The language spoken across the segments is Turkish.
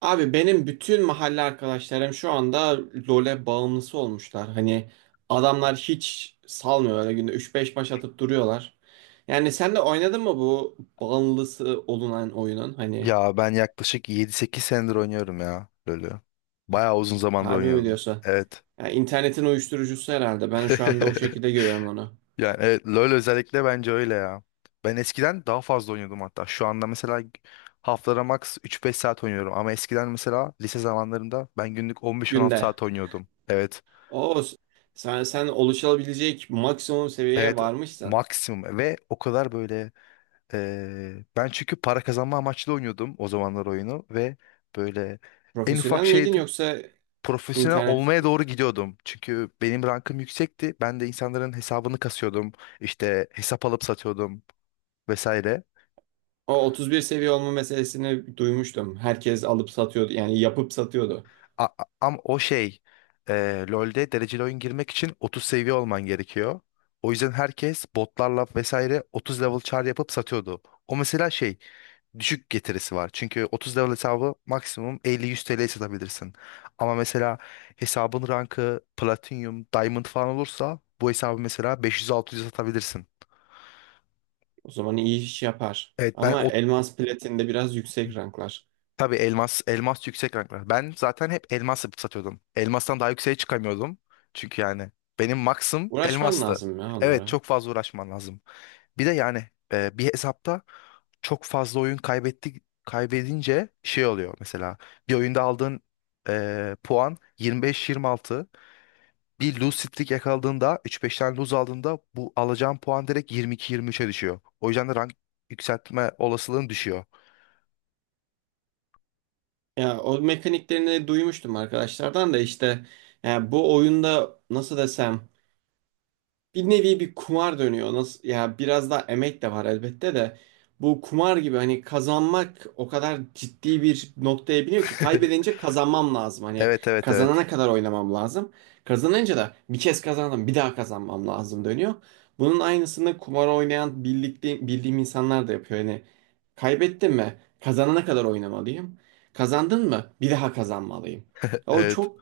Abi benim bütün mahalle arkadaşlarım şu anda LoL'e bağımlısı olmuşlar. Hani adamlar hiç salmıyor öyle günde üç beş baş atıp duruyorlar. Yani sen de oynadın mı bu bağımlısı olunan oyunun? Hani Ya ben yaklaşık yedi sekiz senedir oynuyorum ya LoL'ü. Bayağı uzun zamandır harbi mi oynuyordum. diyorsa? Evet. Yani internetin uyuşturucusu herhalde. Ben şu anda o şekilde görüyorum onu. Yani evet, LoL özellikle bence öyle ya. Ben eskiden daha fazla oynuyordum hatta. Şu anda mesela haftada max üç beş saat oynuyorum. Ama eskiden mesela lise zamanlarında ben günlük 15 on 16 Günde. saat oynuyordum. Evet. O sen oluşabilecek maksimum seviyeye Evet, varmışsın. maksimum ve o kadar böyle ben çünkü para kazanma amaçlı oynuyordum o zamanlar oyunu ve böyle en ufak Profesyonel miydin şeydi, yoksa profesyonel internet. olmaya doğru gidiyordum. Çünkü benim rankım yüksekti. Ben de insanların hesabını kasıyordum. İşte hesap alıp satıyordum vesaire. O 31 seviye olma meselesini duymuştum. Herkes alıp satıyordu yani yapıp satıyordu. Ama o şey, LoL'de dereceli oyun girmek için 30 seviye olman gerekiyor. O yüzden herkes botlarla vesaire 30 level char yapıp satıyordu. O mesela şey, düşük getirisi var. Çünkü 30 level hesabı maksimum 50-100 TL'ye satabilirsin. Ama mesela hesabın rankı platinum, diamond falan olursa bu hesabı mesela 500-600'e satabilirsin. O zaman iyi iş yapar. Evet ben Ama o, elmas platinde biraz yüksek ranklar. tabii elmas elmas yüksek ranklar. Ben zaten hep elmas yapıp satıyordum. Elmastan daha yükseğe çıkamıyordum. Çünkü yani benim maksim Uğraşman elmastı. lazım ya Evet, onlara. çok fazla uğraşman lazım. Bir de yani bir hesapta çok fazla oyun kaybedince şey oluyor mesela, bir oyunda aldığın puan 25-26. Bir lose streak yakaladığında üç 5 tane lose aldığında bu alacağın puan direkt 22-23'e düşüyor. O yüzden de rank yükseltme olasılığın düşüyor. Ya o mekaniklerini duymuştum arkadaşlardan da işte, ya bu oyunda nasıl desem bir nevi bir kumar dönüyor. Nasıl ya, biraz daha emek de var elbette de bu kumar gibi hani kazanmak o kadar ciddi bir noktaya biniyor ki kaybedince kazanmam lazım. Hani Evet, evet, evet. kazanana kadar oynamam lazım. Kazanınca da bir kez kazandım bir daha kazanmam lazım dönüyor. Bunun aynısını kumar oynayan birlikte bildiğim insanlar da yapıyor. Hani kaybettim mi kazanana kadar oynamalıyım. Kazandın mı bir daha kazanmalıyım. O Evet. çok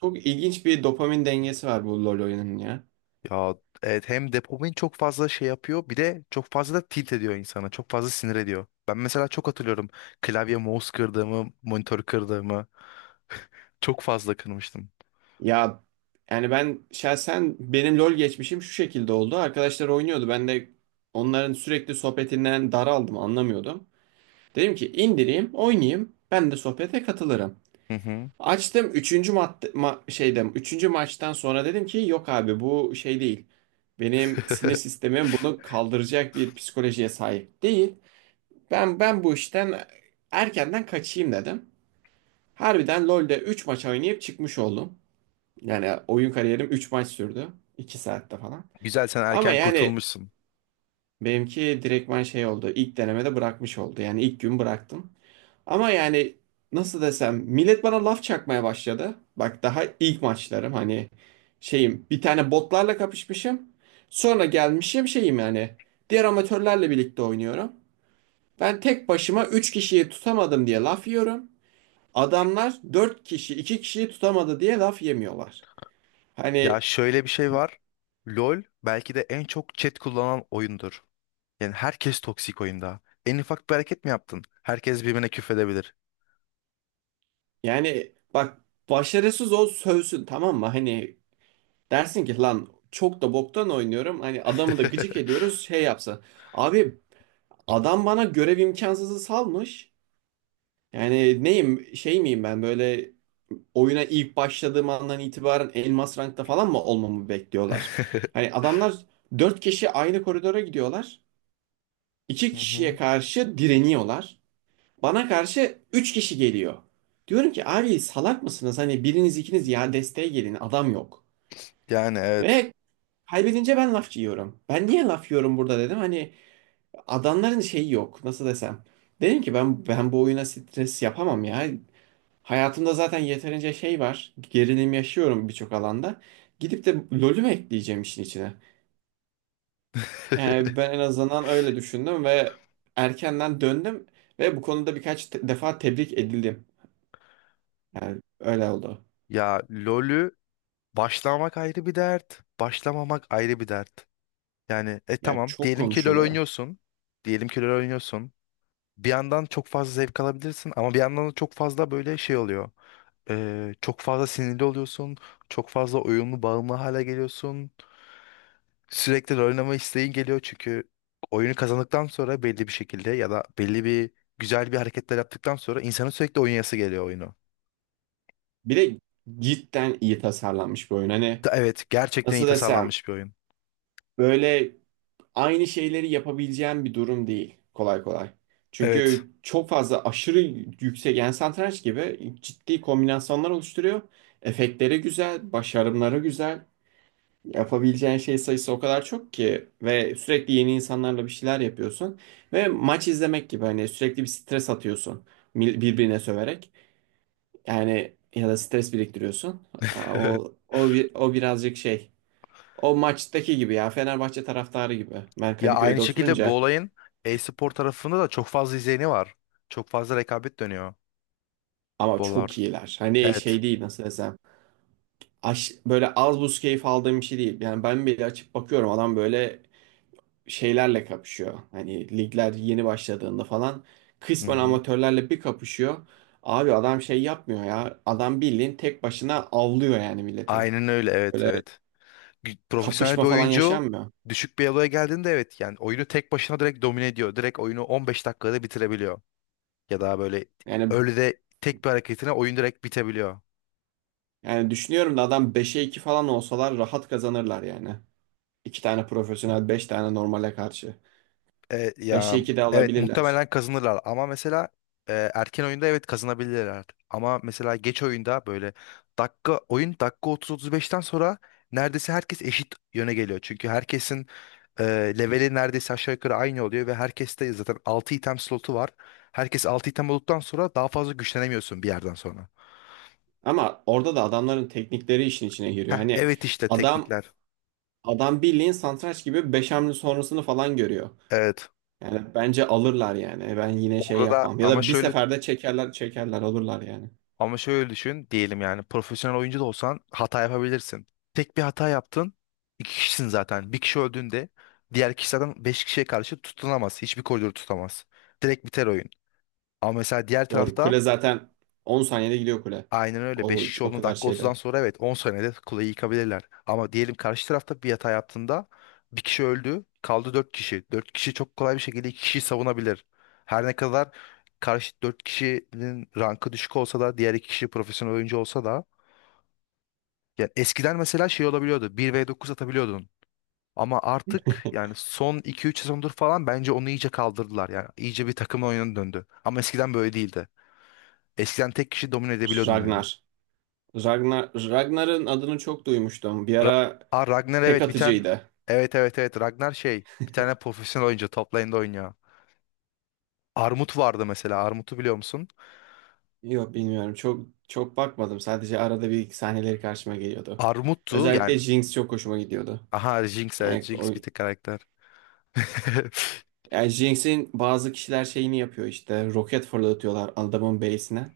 çok ilginç bir dopamin dengesi var bu LoL oyunun ya. Ya evet, hem dopamin çok fazla şey yapıyor, bir de çok fazla da tilt ediyor insana. Çok fazla sinir ediyor. Ben mesela çok hatırlıyorum klavye mouse kırdığımı, monitör kırdığımı, çok fazla kırmıştım. Ya yani ben şahsen, benim LoL geçmişim şu şekilde oldu. Arkadaşlar oynuyordu. Ben de onların sürekli sohbetinden daraldım, anlamıyordum. Dedim ki indireyim, oynayayım. Ben de sohbete katılırım. Hı hı. Açtım, şeyde üçüncü maçtan sonra dedim ki yok abi, bu şey değil. Benim sinir sistemim bunu kaldıracak bir psikolojiye sahip değil. Ben bu işten erkenden kaçayım dedim. Harbiden LoL'de 3 maç oynayıp çıkmış oldum. Yani oyun kariyerim 3 maç sürdü. İki saatte falan. Güzel, sen Ama erken yani kurtulmuşsun. benimki direktman şey oldu. İlk denemede bırakmış oldu. Yani ilk gün bıraktım. Ama yani nasıl desem, millet bana laf çakmaya başladı. Bak daha ilk maçlarım hani, şeyim bir tane botlarla kapışmışım. Sonra gelmişim şeyim yani diğer amatörlerle birlikte oynuyorum. Ben tek başıma 3 kişiyi tutamadım diye laf yiyorum. Adamlar 4 kişi, 2 kişiyi tutamadı diye laf yemiyorlar. Hani Ya şöyle bir şey var. LoL belki de en çok chat kullanan oyundur. Yani herkes toksik oyunda. En ufak bir hareket mi yaptın? Herkes birbirine küfredebilir. yani bak, başarısız ol sövsün, tamam mı? Hani dersin ki lan çok da boktan oynuyorum. Hani adamı da gıcık ediyoruz şey yapsa. Abi, adam bana görev imkansızı salmış. Yani neyim, şey miyim ben böyle oyuna ilk başladığım andan itibaren elmas rankta falan mı olmamı bekliyorlar? Hani adamlar 4 kişi aynı koridora gidiyorlar. İki Hı kişiye hı. karşı direniyorlar. Bana karşı 3 kişi geliyor. Diyorum ki abi salak mısınız? Hani biriniz, ikiniz ya desteğe gelin, adam yok. Yani evet. Ve kaybedince ben laf yiyorum. Ben niye laf yiyorum burada dedim. Hani adamların şeyi yok, nasıl desem. Dedim ki ben bu oyuna stres yapamam ya. Hayatımda zaten yeterince şey var. Gerilim yaşıyorum birçok alanda. Gidip de LoL'ü mü ekleyeceğim işin içine? Yani ben en azından öyle düşündüm ve erkenden döndüm ve bu konuda birkaç defa tebrik edildim. Yani öyle oldu. Ya LoL'ü Başlamak ayrı bir dert, başlamamak ayrı bir dert. Yani Ya tamam, çok diyelim ki LoL konuşuluyor. oynuyorsun. Diyelim ki LoL oynuyorsun. Bir yandan çok fazla zevk alabilirsin ama bir yandan da çok fazla böyle şey oluyor. Çok fazla sinirli oluyorsun. Çok fazla oyunlu bağımlı hale geliyorsun. Sürekli LoL oynama isteğin geliyor çünkü oyunu kazandıktan sonra belli bir şekilde, ya da belli bir güzel bir hareketler yaptıktan sonra insanın sürekli oynayası geliyor oyunu. Bir de cidden iyi tasarlanmış bir oyun. Hani Evet, gerçekten iyi nasıl desem, tasarlanmış bir oyun. böyle aynı şeyleri yapabileceğim bir durum değil kolay kolay. Evet. Çünkü çok fazla, aşırı yüksek yani satranç gibi ciddi kombinasyonlar oluşturuyor. Efektleri güzel, başarımları güzel. Yapabileceğin şey sayısı o kadar çok ki ve sürekli yeni insanlarla bir şeyler yapıyorsun. Ve maç izlemek gibi hani sürekli bir stres atıyorsun, birbirine söverek. Yani ya da stres biriktiriyorsun. Aa, o birazcık şey. O maçtaki gibi ya, Fenerbahçe taraftarı gibi. Ben Ya aynı Kadıköy'de şekilde bu oturunca olayın e-spor tarafında da çok fazla izleyeni var. Çok fazla rekabet dönüyor ama bollarda. çok iyiler. Hani Evet. şey değil, nasıl desem. Böyle az buz keyif aldığım bir şey değil. Yani ben bile açıp bakıyorum adam böyle şeylerle kapışıyor. Hani ligler yeni başladığında falan Hı kısmen hı. amatörlerle bir kapışıyor. Abi adam şey yapmıyor ya. Adam bildiğin tek başına avlıyor yani milleti. Aynen öyle, evet, Böyle evet. Profesyonel kapışma bir falan oyuncu yaşanmıyor. düşük bir eloya geldiğinde evet yani oyunu tek başına direkt domine ediyor. Direkt oyunu 15 dakikada bitirebiliyor. Ya da böyle Yani öyle de tek bir hareketine oyun direkt bitebiliyor. Yani düşünüyorum da adam 5'e 2 falan olsalar rahat kazanırlar yani. İki tane profesyonel, 5 tane normale karşı. 5'e Ya 2 de evet, alabilirler. muhtemelen kazanırlar ama mesela erken oyunda evet kazanabilirler. Ama mesela geç oyunda böyle dakika 30-35'ten sonra neredeyse herkes eşit yöne geliyor. Çünkü herkesin e, leveli neredeyse aşağı yukarı aynı oluyor ve herkeste zaten 6 item slotu var. Herkes 6 item olduktan sonra daha fazla güçlenemiyorsun bir yerden sonra. Ama orada da adamların teknikleri işin içine giriyor. Hani Evet, işte adam teknikler. adam bildiğin satranç gibi 5 hamle sonrasını falan görüyor. Evet. Yani bence alırlar yani. Ben yine şey Orada da yapmam. Ya ama da bir şöyle seferde çekerler çekerler alırlar yani. Ama şöyle düşün, diyelim yani profesyonel oyuncu da olsan hata yapabilirsin. Tek bir hata yaptın. İki kişisin zaten. Bir kişi öldüğünde diğer kişi zaten beş kişiye karşı tutunamaz. Hiçbir koridoru tutamaz. Direkt biter oyun. Ama mesela diğer Doğru. tarafta Kule zaten 10 saniyede gidiyor kule. aynen öyle. Beş O, kişi o olduğunda kadar dakika 30'dan şeyde. sonra evet 10 saniyede kuleyi yıkabilirler. Ama diyelim karşı tarafta bir hata yaptığında bir kişi öldü. Kaldı dört kişi. Dört kişi çok kolay bir şekilde iki kişiyi savunabilir. Her ne kadar karşı dört kişinin rankı düşük olsa da diğer iki kişi profesyonel oyuncu olsa da, ya eskiden mesela şey olabiliyordu, bir v dokuz atabiliyordun. Ama artık yani son iki üç sezondur falan bence onu iyice kaldırdılar. Yani iyice bir takım oyununa döndü. Ama eskiden böyle değildi. Eskiden tek kişi domine edebiliyordun oyunu. Ragnar. Ragnar'ın adını çok duymuştum. Bir Ra ara Ragnar, tek evet, bir tane. atıcıydı. Evet evet evet, Ragnar şey. Bir tane profesyonel oyuncu top lane'de oynuyor. Armut vardı mesela. Armut'u biliyor musun? Yok bilmiyorum. Çok çok bakmadım. Sadece arada bir iki sahneleri karşıma geliyordu. Armut'tu yani. Özellikle Jinx çok hoşuma gidiyordu. Aha, Jinx, evet, Yani o Jinx bir tek karakter. Yani Jinx'in bazı kişiler şeyini yapıyor işte. Roket fırlatıyorlar adamın base'ine.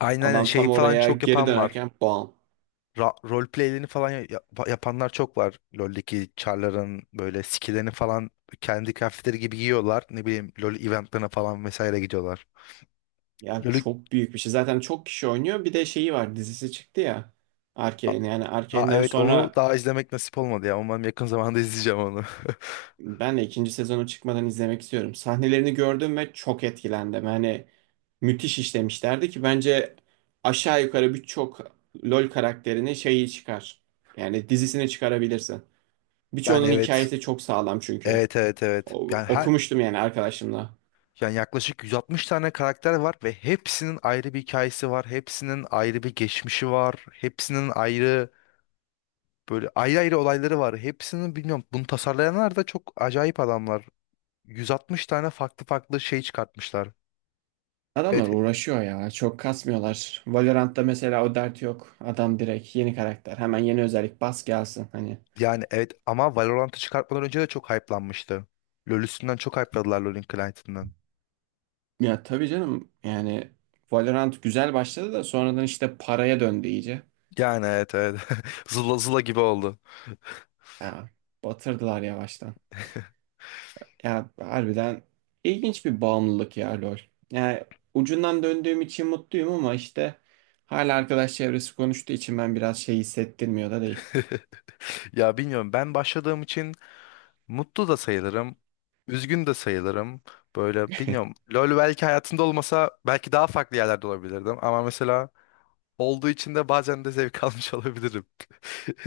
Aynen aynen, Adam şey tam falan oraya çok geri yapan var. dönerken bam. Rol playlerini falan yapanlar çok var. LoL'deki char'ların böyle skill'lerini falan kendi kıyafetleri gibi giyiyorlar. Ne bileyim LoL eventlerine falan vesaire gidiyorlar. Ya LoL'ü çok büyük bir şey. Zaten çok kişi oynuyor. Bir de şeyi var, dizisi çıktı ya. A- Arcane. Yani Aa, Arcane'den evet onu sonra daha izlemek nasip olmadı ya. Umarım yakın zamanda izleyeceğim onu. ben de ikinci sezonu çıkmadan izlemek istiyorum. Sahnelerini gördüm ve çok etkilendim. Hani müthiş işlemişlerdi ki bence aşağı yukarı birçok LoL karakterini şeyi çıkar. Yani dizisini çıkarabilirsin. Yani Birçoğunun evet. hikayesi çok sağlam çünkü. Evet evet evet. Yani her Okumuştum yani arkadaşımla. yani yaklaşık 160 tane karakter var ve hepsinin ayrı bir hikayesi var. Hepsinin ayrı bir geçmişi var. Hepsinin ayrı, böyle ayrı ayrı olayları var. Hepsinin bilmiyorum, bunu tasarlayanlar da çok acayip adamlar. 160 tane farklı farklı şey çıkartmışlar. Adamlar Evet uğraşıyor ya. Çok kasmıyorlar. Valorant'ta mesela o dert yok. Adam direkt yeni karakter. Hemen yeni özellik bas gelsin. Hani yani evet, ama Valorant'ı çıkartmadan önce de çok hype'lanmıştı. LoL üstünden çok hype'ladılar LoL'ün client'ından. ya tabii canım yani, Valorant güzel başladı da sonradan işte paraya döndü iyice. Yani evet, evet. Zula zula gibi oldu. Ya batırdılar yavaştan. Ya harbiden ilginç bir bağımlılık ya LoL. Yani ucundan döndüğüm için mutluyum ama işte hala arkadaş çevresi konuştuğu için ben biraz şey hissettirmiyor da değil. Ya bilmiyorum, ben başladığım için mutlu da sayılırım. Üzgün de sayılırım. Böyle bilmiyorum. LoL belki hayatımda olmasa belki daha farklı yerlerde olabilirdim. Ama mesela olduğu için de bazen de zevk almış olabilirim.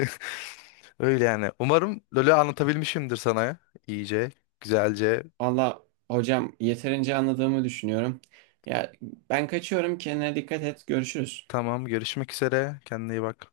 Öyle yani. Umarım LoL'ü anlatabilmişimdir sana iyice, güzelce. Valla hocam yeterince anladığımı düşünüyorum. Ya ben kaçıyorum, kendine dikkat et, görüşürüz. Tamam, görüşmek üzere. Kendine iyi bak.